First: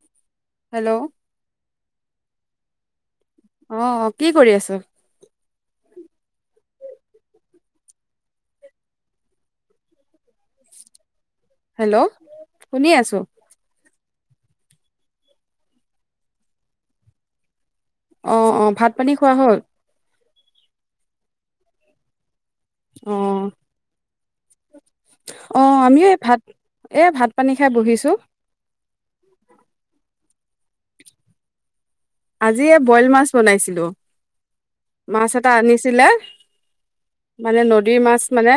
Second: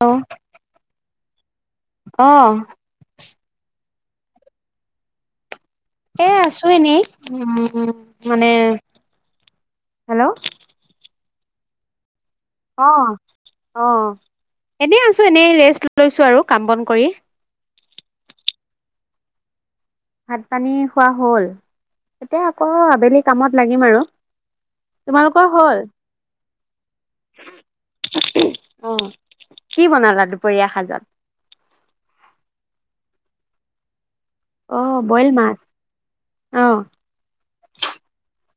অ। Hello? অ অ কি কৰি আছ? এ আছো এনেই উম মানে হেল্ল, হেল্ল। অ শুনি আছো অ, এনে আছো এনেই ৰেষ্ট লৈছো আৰু কাম বন কৰি। অ অ ভাত পানী খোৱা হ'ল। ভাত পানী খোৱা হল। এতিয়া আকৌ অ আবেলি কামত লাগিম আৰু তোমালোকৰ অ হল আমিও এই ভাত এ ভাত পানী খাই বহিছো অ, কি বনালা দুপৰীয়া সাজত। আজি এই বইল মাছ বনাইছিলো। অ', বইল মাছ এটা আনিছিলে, অ'। মানে নদীৰ মাছ মানে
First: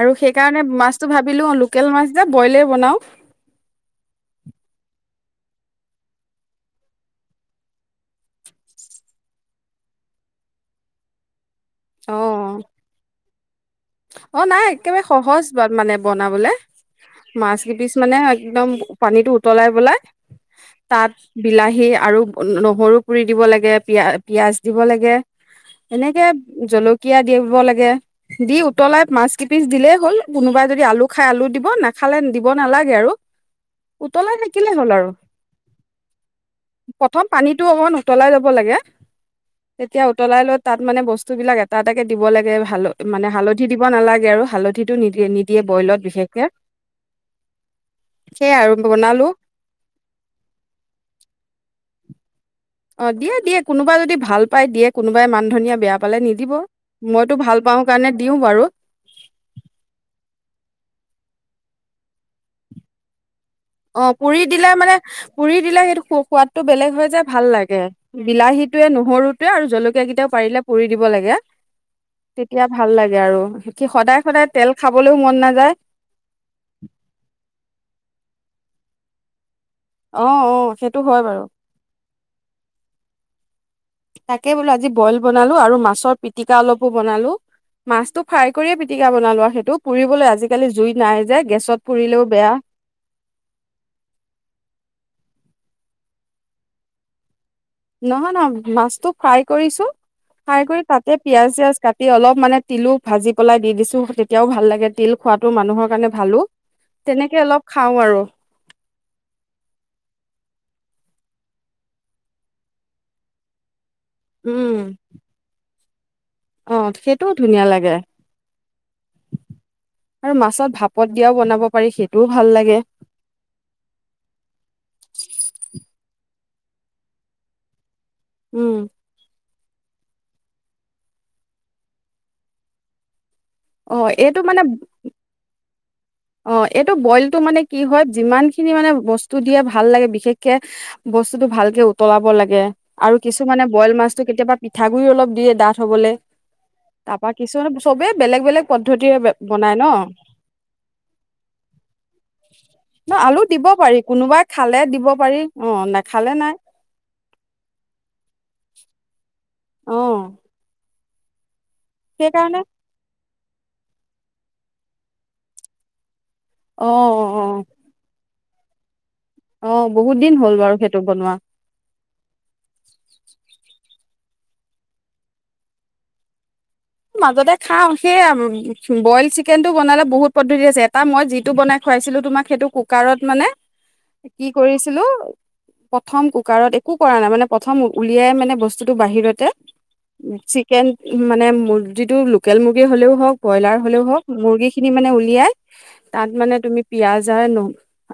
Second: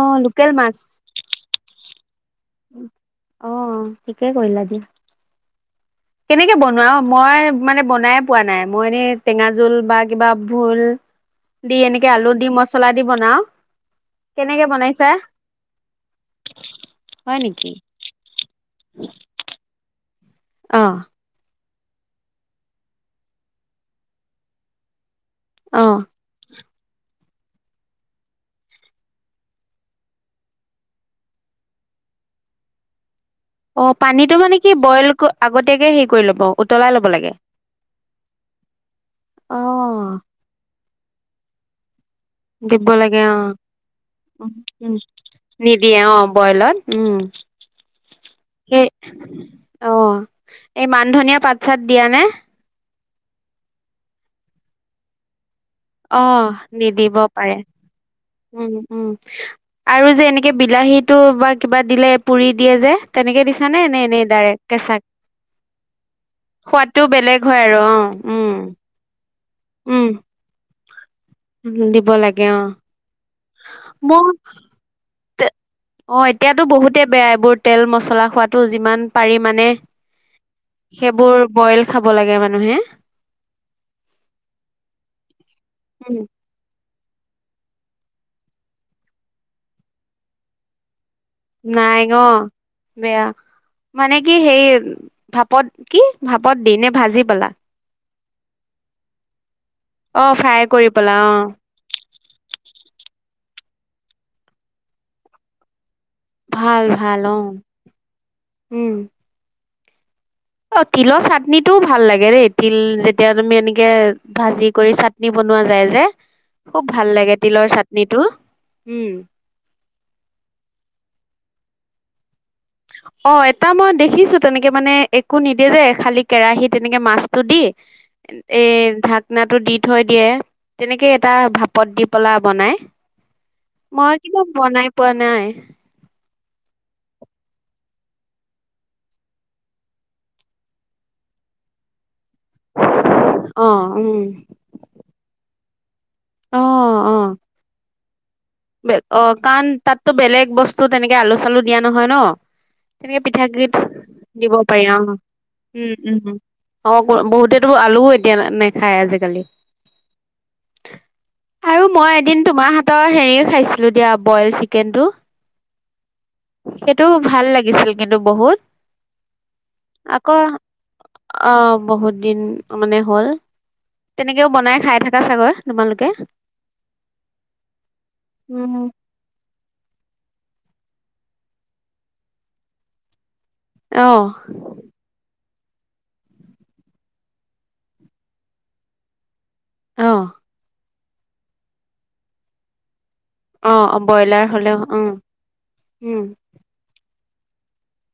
আৰু লোকেল সেইকাৰণে মাছ। মাছটো ভাবিলো লোকেল মাছ যে বইলে বনাও। অ', ঠিকে কৰিলা দিয়া। কেনেকে বনোৱা অ', মই মানে বনাই পোৱা নাই। মই এনেই টেঙা জোল বা কিবা ভোল দি এনেকে অ আলু দি, মছলা দি বনাও। অ', কেনেকে নাই একেবাৰে বনাইছা সহজ ব-মানে বনাবলে। হয় মাছ নেকি? কেইপিচ মানে একদম পানীতটো উতলাই পেলায় অ'। তাত বিলাহী সেই আৰু নহৰু পুৰি দিব লাগে, পিয়া-পিয়াঁজ দিব লাগে। অ এনেকে জলকীয়া দিব লাগে দিওঁ। উতলাই মাছ কিপিচ দিলেই হ'ল, কোনোবাই যদি আলু খায় আলু দিব, নাখালে দিব নালাগে আৰু। অ', পানীটো উতলাই মানে কি থাকিলেই হ'ল আৰু বইল আগতীয়াকে হেৰি কৰি ল'ব, উতলাই ল'ব প্ৰথম লাগে। পানীটো অকমান উতলাই ল'ব লাগে তেতিয়া অ'। উতলাই লৈ তাত মানে বস্তুবিলাক এটা, এটা দিব লাগে দিব লাগে হাল-মানে অ হাল দিব নালাগে আৰু হালধিটো নিদিয়ে বইলত নিদিয়ে অ', বিশেষকে বইলত উম, সেয়াই আৰু সেই বনালো অ', এই মান ধনিয়া পাত, চাত দিয়া নে? অ', দিয়ে, দিয়ে কোনোবাই যদি ভাল পাই দিয়ে, কোনোবাই মান ধনিয়া বেয়া পালে অ', নিদিব নিদিব মইতো পাৰে। ভাল পাওঁ কাৰণে দিওঁ বাৰু উম, উম, আৰু যে, এনেকে বিলাহীটো বা কিবা দিলে পুৰি দিয়ে যে, তেনেকে দিছ অ', পুৰি দিলে মানে, পুৰি দিলে সেইটো সো-সোৱাদটো বেলেগ সোৱাদটো হয়, যে, ভাল হয় আৰু লাগে অ উম বিলাহীটোৱে, নহৰুটোৱে আৰু জলকীয়া উম কেইটাও পাৰিলে পুৰি দি দিব লাগে, দিব লাগে অ তেতিয়া ভাল লাগে আৰু। কি সদায় মোৰ সদায় তেল খাবলৈও মন নাযায় তে-অ', এতিয়াতো বহুতে বেয়া এইবোৰ তেল মচলা। খোৱাটো যিমান পাৰি মানে অ', অ', সেইটো হয় বাৰু। ব লাগে মানুহে। তাকে বোলো আজি বইল বনালো আৰু মাছৰ উম, পিটিকা অলপ পো বনালো। মাছটো ফাই কৰিয়ে পিটিকা বনালো আৰু সেইতো পুৰিবলৈ আজিকালি জুইত নাই যে, গেছত নাই অ পুৰিলেও বেয়া। বেয়া মানে কি হেই ভাপত কি? ভাপত দি নে ভাজি পেলাই? নহয়, নহয়। মাছটো ফ্ৰাই কৰিছো, অ ফ্ৰাই কৰি পেলা তাতে অ পিয়াজ-চিয়াজ কাটি অলপ মানে তিলো ভাজি পেলাই দি দিছো। তেতিয়াও ভাল লাগে। তিল খোৱাটো মানুহৰ কাৰণে ভাল, ভাল অ তেনেকে অলপ খাও আৰু। উম অ তিলৰ চাটনিটোও ভাল লাগে দেই তিল যেতিয়া তুমি এনে, এনেকে ভাজি উম কৰি চাটনি বনোৱা যায়, [unintelligible] অ খুব ভাল সেইটোও লাগে ধুনীয়া তিলৰ লাগে চাটনিটো উম আৰু মাছত ভাপত দিয়াও বনাব, পাৰি সেইটো, অ এটা মই দেখিছো তেনেকে মানে একো নিদেয়ে যে খালী। কেৰাহীত তেনেকে মাছটো দি। এ উম ঢাকনা, টো দি থৈ দিয়ে তেনেকে এটা ভাপত দি পেলাই বনাই অ মই এইটো কিন্তু মানে বনাই পোৱা নাই অ এইটো বইলটো মানে কি হয় যিমান খিনি মানে বস্তু দিয়ে ভাল লাগে বিশেষকে বস্তুটো ভালকে উতলাব উতলাব লাগে আৰু অ কিছুমানে বইল উম মাছটো কেতিয়াবা পিঠাগুৰি অলপ দিয়ে দাঠ হবলে তাপা কিছুমান চবে বেলেগ বেলেগ বেগ পদ্ধতিৰে অ কাৰণ বনাই ন তাততো বেলেগ বস্তু তেনেক কে আলু চালু দিয়া নহয় ন ন তেনেকে আলু পিঠা দিব গুৰি পাৰি কোনোবাই দিব খালে পাৰি অ অ উম নাখালে উম নাই অ বহুতে আলুও এতিয়া নেখ খায় আজিকালি অ [inaudible] আৰু মই এদিন সেইকাৰণে তোমাৰ হাতৰ হেৰি খাইছিলো দিয়া বইল চিকেন টো অ সেইটো অ ভাল লাগিছিল কিন্তু বহুত অ বহুত দিন আকৌ হ'ল বাৰু সেইটো বনোৱা আহ বহুত দিন মানে হ'ল তেনেকেও বনাই খাই থাকা চাগৈ তোমালোকে মাজতে খাও সেইয়া উম বইল চিকেনটো বনালে বহুত পদ্ধতি আছে তা মই যিটো বনাই খোৱাইছিলো তোমাক সেইটো কুকাৰত মানে অ কি কৰিছিলো প্ৰথম কুকাৰত একো কৰা নাই মানে প্ৰথম উলিয়াই মানে বস্তুটো বাহিৰতে অ চিকেন মানে চবজিটো লোকেল মুৰ্গী হ'লেও ব অ হও ব্ৰইলাৰ মুৰ্গ হলেও খিনি উম মানে উ উম তাত মানে তুি প যায়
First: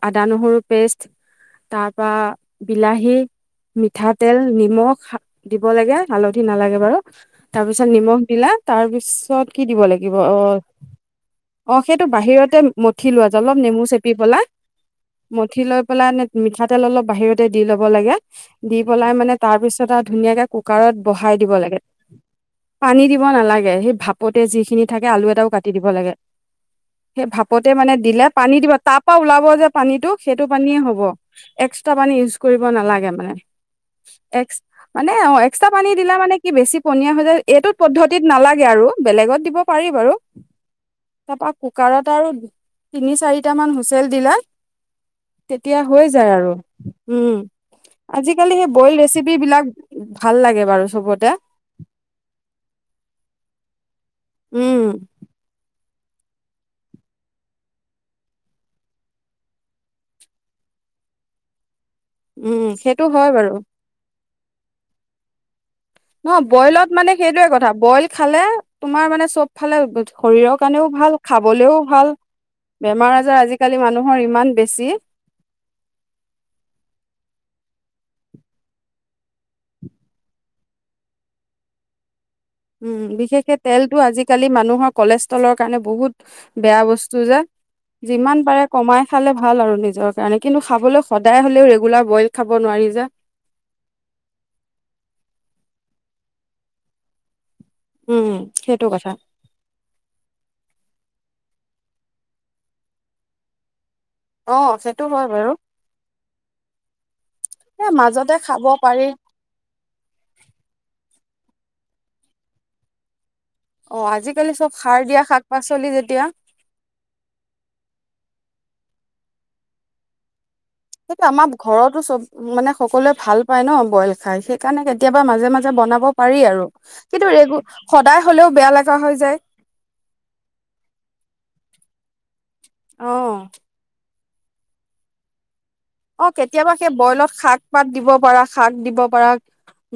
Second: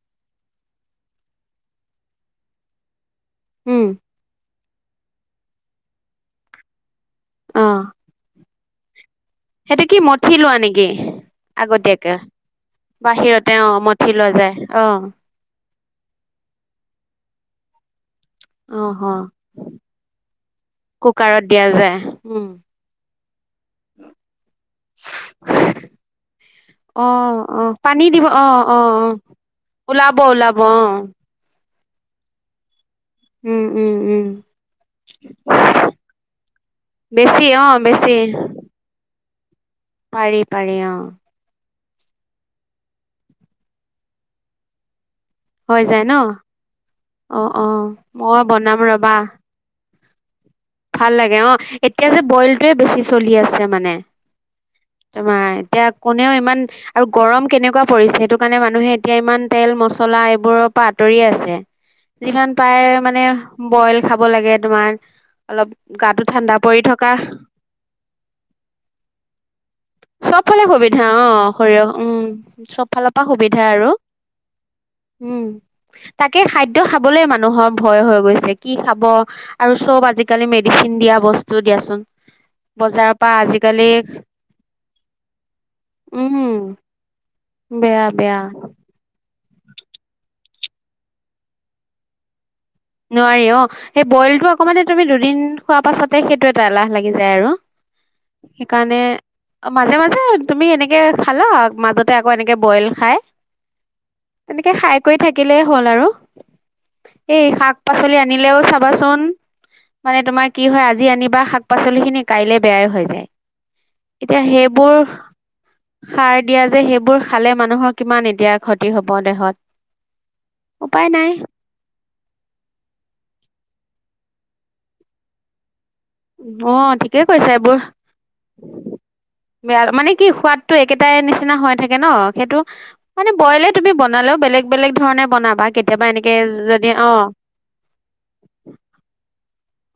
আদা নহৰু পেষ্ট তাৰপৰা বিলাহী উম মিঠাতেল নিমখ দিব লাগে হালধি নালাগে বাৰু তাৰ অ পিছত নিমখ দিলা তাৰপিছ ত কি দিব সেইটো লাগিব অ মঠি লোৱা নেকি অ সেইটো আগতীয়াকে বাহিৰতে মঠি লোৱা বাহিৰতে অলপ অ নেমু চেপি মঠি লোৱা পেলাই যায় অ মঠি লৈ পা মিঠাতেল অলপ বাহিৰতে দি ল'ব লাগে দি অ পেলাই অ মানে তাৰ পিছত আৰু ধুনীয়াকে কুকাৰত বহাই দিব দিয়া লাগে যায় উম পানী দিব নালাগে স ভাপতে যিখিনি থাকে আলু এটাও কাটি দিব লাগে অ সেই অ ভাপতে মানে পানী দিলে অ পানী দিব অ অ তাৰ পৰাা ওলাব যে পানীটো ওলাব সেইটো ওলাব অ পানীয়ে হব এক্সট্ৰা পানী ইউজ কৰিব নালাগে উম উম উম মানে অ এক্স্ৰা পানী দিলে মানে কি বেছি পনীয়া হৈ যায় বেছি অ এইটো বেছি পদ্ধতিত নালাগে আৰু বেলেগত দিব পাৰি বাৰু পাৰি অ কুকাৰত আৰু তিনি চাৰিটামান হুইচেল দিলা তেতিয়া হৈ যায় আৰু উম অ অ মই আজিকালি সেই বনাম বইল ৰবা ৰেচিপ বিলাক ভাল লাগে বাৰু ভাল চবতে লাগে অ এতিয়া যে বইলটয়ে বেছি চলি আছে মানে উম তম তয়া কোনেও ইমান আৰু গৰম কেনেকুৱা পৰিছে সেইটো কাৰণে মানুহে এতিয়া ইমান তেল মছলা এইবোৰৰ পৰা আঁতৰি আছে যিমান উম পাৰে সেইটো মানে হয় বাৰু বইল খাব ক লাগে তোমাৰ অলপ গাটো ন ঠাণ্ডা পৰি বইলত থকা মানে সেইটোয়ে কথা বইল খালে তোমাৰ মানে চব ফালে শৰীৰৰ চবফালে কাৰণেও সুবিধা ভাল অ খাবলেও সৰয়হ ভাল উম চব বেমাৰ ফালৰ পৰা আজাৰ সুবিধা আজিকালি আৰু মানুহৰ ইমান বেছি উম তাকে খাদ্য খাবলৈ মানুহৰ ভয় হৈ গৈছে কি খাব আৰু চব আজিকালি মেডিচিন দিয়া বস্তু দিয়াচোন উম বজাৰৰ পৰা বিশেষকে আজিকালি তেলতো আজিকালি মান মানুহৰ কলেষ্ট্ৰলৰ কাৰণে বহুত উম বেয়া বস্তু যে। বেয়া যিমান বেয়া পাৰে কমাই খালে। ভাল আৰু নিজৰ কাৰণে, কিন্তু খাবলৈ সদায় হ'লেও ৰেগুলাৰ বইল খ নোৱাৰি অ', সেই বইলটো অকমানে তুমি দুদিন। খোৱা পাছতে সেইটো এটা এলাহ লাগি যায় আৰু। উম সেইটো সেইকাৰণে কথা মাজে মাজে তুমি এনেকে। খালা, মাজতে আকৌ এনেকে বইল খাই। অ তেনেকে খাই সেইটো কৰি হয় বাৰু থাকিলেই হ'ল আৰু, এ শাক। শাক এ পাচলি মাজতে আনিলেও খাব পাৰি চাবাচোন, মানে তোমাৰ কি হয় আজি আনিবা। শাক পাচলি খিনি কাইলে বেয়াই হৈ যায়। অ এতিয়া আজিকালি চব সেইবোৰ সাৰ দিয়া শাক পাচলি যেতিয়া সাৰ দিয়া যে সেইবোৰ খালে মানুহৰ কিমান এতিয়া ক্ষতি হ'ব দেহত। উপায় সেইটো নাই আমাৰ ঘৰতো চব মানে সকলোৱে ভাল পায় ন' বইল খাই, সেই কাৰণে মাজে মাজে বন অ', ঠিকেই কৰিছা এইবোৰ, সদায় হ'লেও বেয়া লগা হৈ যায় বেয়া মানে কি, সোৱাদটো একেটাই নিচিনা হৈ থাক তাকে ন' সেইটো মানে অ ব'ইলে তুমি ব বনালেও বেলেগ বেলেগ ধৰণে বনাবা, কে অ', কেতিয়াবা সেই ব'ইলত শাক পাত দিব পাৰা, শাক দিব পাৰা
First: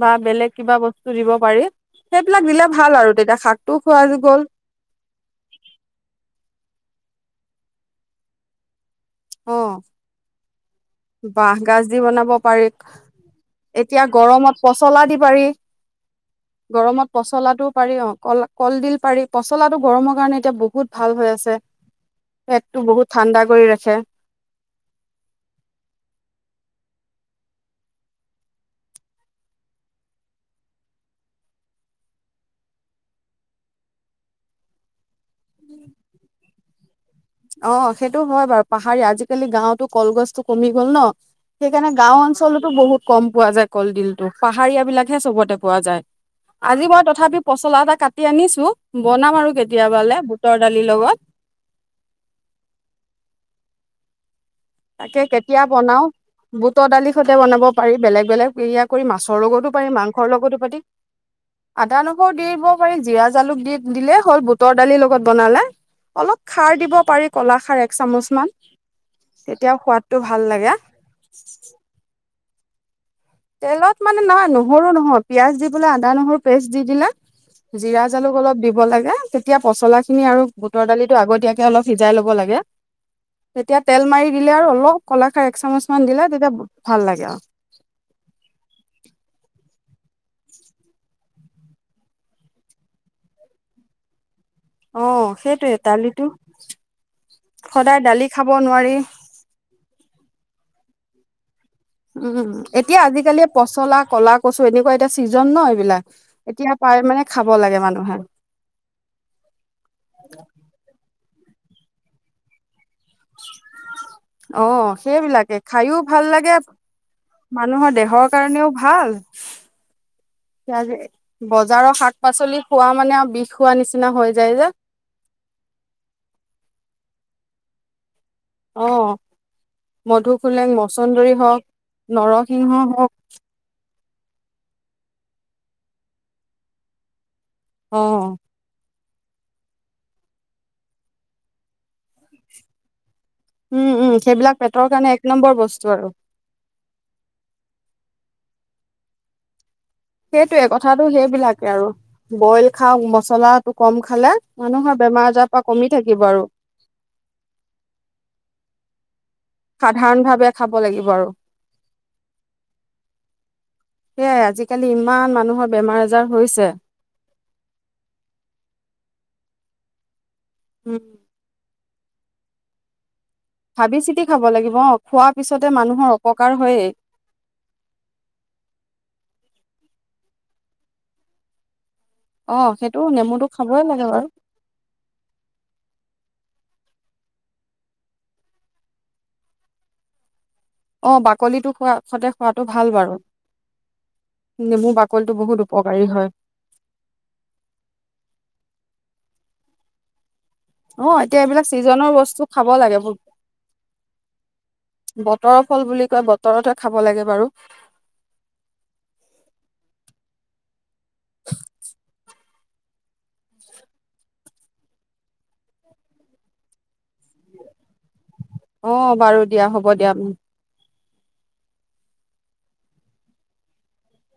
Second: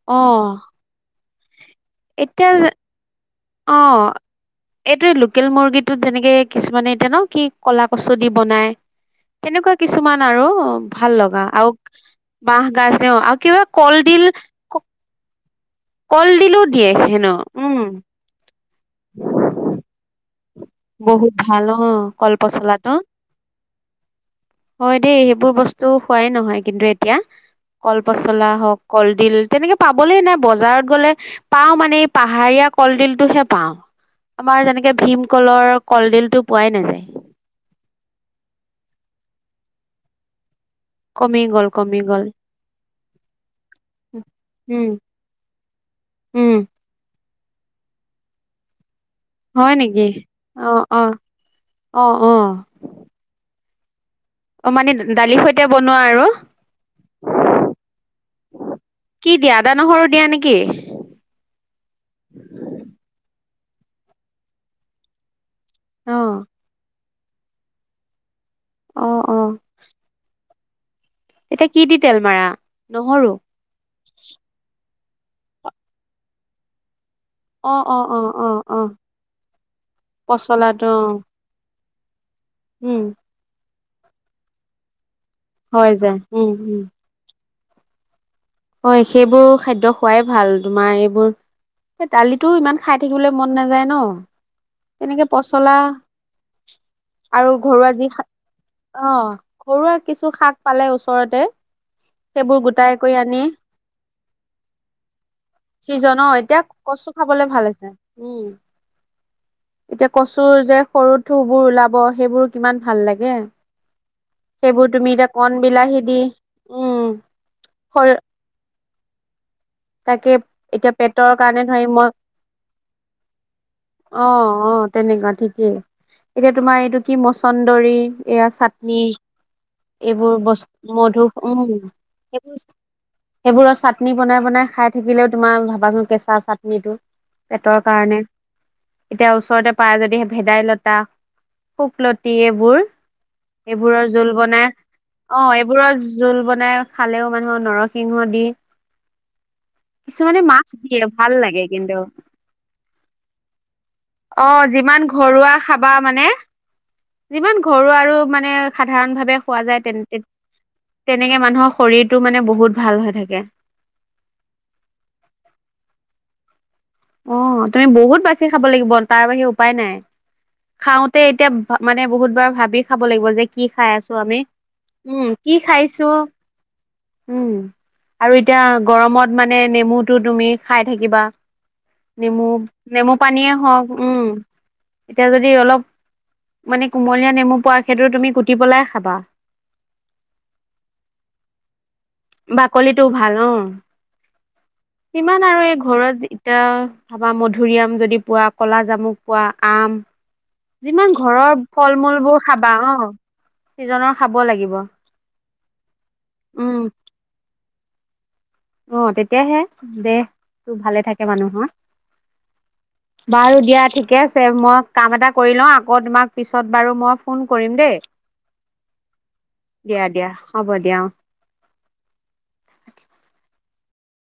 বা অ বেলেগ কিবা বস্তু দিব পাৰি। সেইবিলাক এতিয়া দিলে ভাল আৰু তেতিয়া শাকটোও খোৱা অ', গ'ল এইটো লোকেল মুৰ্গীটোত যেনেকে কিছুমানে দিয়ে ন' কি ক'লা কচু দি বনাই। অ তেনেকুৱা কিছুমান আৰু ভাল লগা বাঁহ আৰু গাজ দি বনাব বাঁহ পাৰি গাজ ও আৰু কিবা এতিয়া কলডিল গৰমত পচলা দি পাৰি কলডিলো দিয়ে গৰমত হেনো, পচলাটো উম। পাৰি অ কল কলডিল পাৰি, পচলাটো গৰমৰ কাৰণে এতিয়া বহুত ভাল হৈ আছে, অ কল পেটটো পচলাটো বহুত ঠাণ্ডা কৰি ৰাখে। হয় দেই, সেইবোৰ বস্তু খোৱাই নহয়। কিন্তু এতিয়া কল পচলা হওঁক কলডিল। তেনেকে পাবলেই নাই বজাৰত গলে পাওঁ মানে এই পাহাৰীয়া কলডিলটোহে পাওঁ। আমাৰ যেনেকে। ভীম। কলৰ কলডিল টো। পোৱাই নাযায়। অহ', সেইটো হয় বাৰু পাহাৰীয়া। আজিকালি গাঁওতো কলগছটো। কমি গ'ল ন, কমি গ'ল সেইকাৰণে কমি গাঁও গ'ল অঞ্চলতো বহুত। কম পোৱা যায়। কলডিলটো পাহাৰীয়া উম বিলাকহে চবতে পোৱা যায় উম আজি মই তথাপি। পচলা এটা কাটি আনিছো। বনাম আৰু হয় নেকি কেতিয়াবালে বুটৰ অ দালিৰ অ লগত। অ অ অ মানে তাকে দালিৰ কেতিয়া সৈতে বনোৱা বনাও আৰু বুটৰ দালি সৈতে বনাব পাৰি বেলেগ বেলেগ পেৰিয়া কৰি কি মাছৰ দিয়া আদা লগতো পাৰি নহৰু দিয়া মাংসৰ নেকি লগতো পাৰি আদা নহৰু দিব পাৰি জিৰা। জালুক দি দিলে হ'ল বুটৰ দালিৰ লগত বনালে। অ অলপ খাৰ দিব পাৰি। কলাখাৰ এক চামুচমান। অ অ তেতিয়া সোৱাদটো ভাল লাগে। এতিয়া কি দি তেল মাৰা? নহৰু! তেলত মানে নহয় নহৰু নহয় পিয়াজ দি পেলাই আদা নহৰু পেষ্ট দি দিলে অ অ জিৰা অ জালুক অ অলপ দিব অ লাগে তেতিয়া পচলা খিনি আৰু বুটৰ পচলাটো অ দালিটো আগতীয়াকে অলপ সিজাই ল'ব লাগে উম তেতিয়া তেল মাৰি দিলে আৰু অলপ কলাখাৰ এক চামুচ হৈ মান যায় দিলে উম তেতিয়া উম ভাল লাগে আৰু [inaudible] হয় সেইবোৰ খাদ্য খোৱাই ভাল তোমাৰ এইবোৰ দালিটো ইমান খাই থাকিবলৈ মন নাযায় ন! অ তেনেকে সেইটোয়ে পচলা দালিটো আৰু ঘৰুৱা সদায় যি দালি খাব নোৱাৰি অ ঘৰুৱা কিছু শাক পালে ওচৰত ওপৰতে উম এতিয়া আজিকালি পচ পচলা কলা কচু এনেকুৱা এতিয়া চিজন ন এইবিলাক ছিজনৰ এতিয়া পায় কচু মানে খাবলে খাব ভাল লাগে হৈছে মানুহে। উম থু বোৰ ওলাব সেইবোৰ কিমান ভাল লাগে অ সেইবোৰ তুমি এতিয়া সেইবিলাকে কণ খাইও বিলাহী দি ভাল লাগে উম মানুহৰ খ দেহৰ কাৰণেও ভাল। তাকে এতিয়া পেটৰ কাৰণে ধৰি বজাৰৰ ম শাক পাচলি খোৱা মানে আৰু বিষ খোৱা নিচিনা অ হৈ যায় যে অ তেনেকুৱা ঠিকেই এতিয়া তোমাৰ এইটো কি মচ চন্দৰী এইয়া অ চাটনি এইবোৰ মধুসোলেং বস্ত মধু মচন্দৰী উ হওক সেইবোৰ নৰসিংহ হওক সেইবোৰৰ চাটনি চাতনি বনাই বনাই খাই থাকিলেও তোমাৰ ভাবাচোন কেঁচা চাটনিটো পেটৰ অ কাৰণে এতিয়া ওচৰতে পাৰা যদি ভেদাইলতা শুকলতি এইবোৰ উম এইবোৰৰ উম জোল সেইবিলাক বনাই পেটৰ কাৰণে এক অ নম্বৰ বস্তু এইবোৰৰ আৰু জোল বনাই খালেও মানুহৰ নৰসিংহ দি কিছুমানে সেইটোৱে মাছ দিয়ে কথাটো ভাল লাগে সেইবিলাকে আৰু কিন্তু বইল খাওক মচলাটো কম খালে অ মানুহৰ যিমান বেমাৰ আজাৰ ঘৰুৱা পৰা কমি খাবা থাকিব মানে আৰু যিমান ঘৰুৱা আৰু মানে সাধাৰণ ভাৱে। খোৱা যায় সাধাৰণ তে ভাৱে খাব লাগিব আৰু তেনেকে মানুহৰ শৰীৰটো মানে বহুত ভাল হৈ থাকে। সেইয়াই আজিকালি ইমান মানুহৰ বেমাৰ আজাৰ হৈছে। অ তুমি বহুত বাচি খাব লাগিব তাৰ বাহিৰে উপায় নাই। উম খাওঁতে এতিয়া ভাল মানে বহুতবাৰ ভাবি খাব লাগিব যে। কি খাই ভাবি আছো চিতি আমি, খাব লাগিব অ খোৱাৰ উম কি পিছতে মানুহৰ খাইছো, অপকাৰ হয়েই উম আৰু এতিয়া গৰমত মানে মানে নেমুটো তুমি খাই থাকিবা নেমু অ সেইটো নেমু নেমুটো পানীয়েই খাবই হওক, লাগে উম বাৰু এতিয়া যদি অলপ মানে কুমলীয়া নেমু পোৱা সেইটো তুমি কুটি পেলাই খাবা অ বাকলিটো খোৱা সতে খোৱাটো ভাল বাকলিটো বাৰু, অ নেমু বাকলিটো বহুত উপকাৰী হয়। তাৰপৰা মধুৰিআম যদি পোৱা, কলা জামুক পোৱা, আম যিমান অ এতিয়া ঘৰৰ এইবিলাক ফল চিজনৰ মূলবোৰ বস্তু খাব খাবা অ লাগে, ছিজনৰ খাব লাগিব বতৰৰ ফল বুলি কয়, উম বতৰতহে খাব লাগে বাৰু অ তেতিয়াহে দে তোৰ ভালে থাকে মানুহৰ, বাৰু দিয়া ঠিকে আছে মই কাম এটা কৰি লওঁ আকৌ তোমাক পিছত বাৰু মই ফোন কৰিম দেই, অ বাৰু হ'ব দিয়া দিয়া হব দিয়া, অহ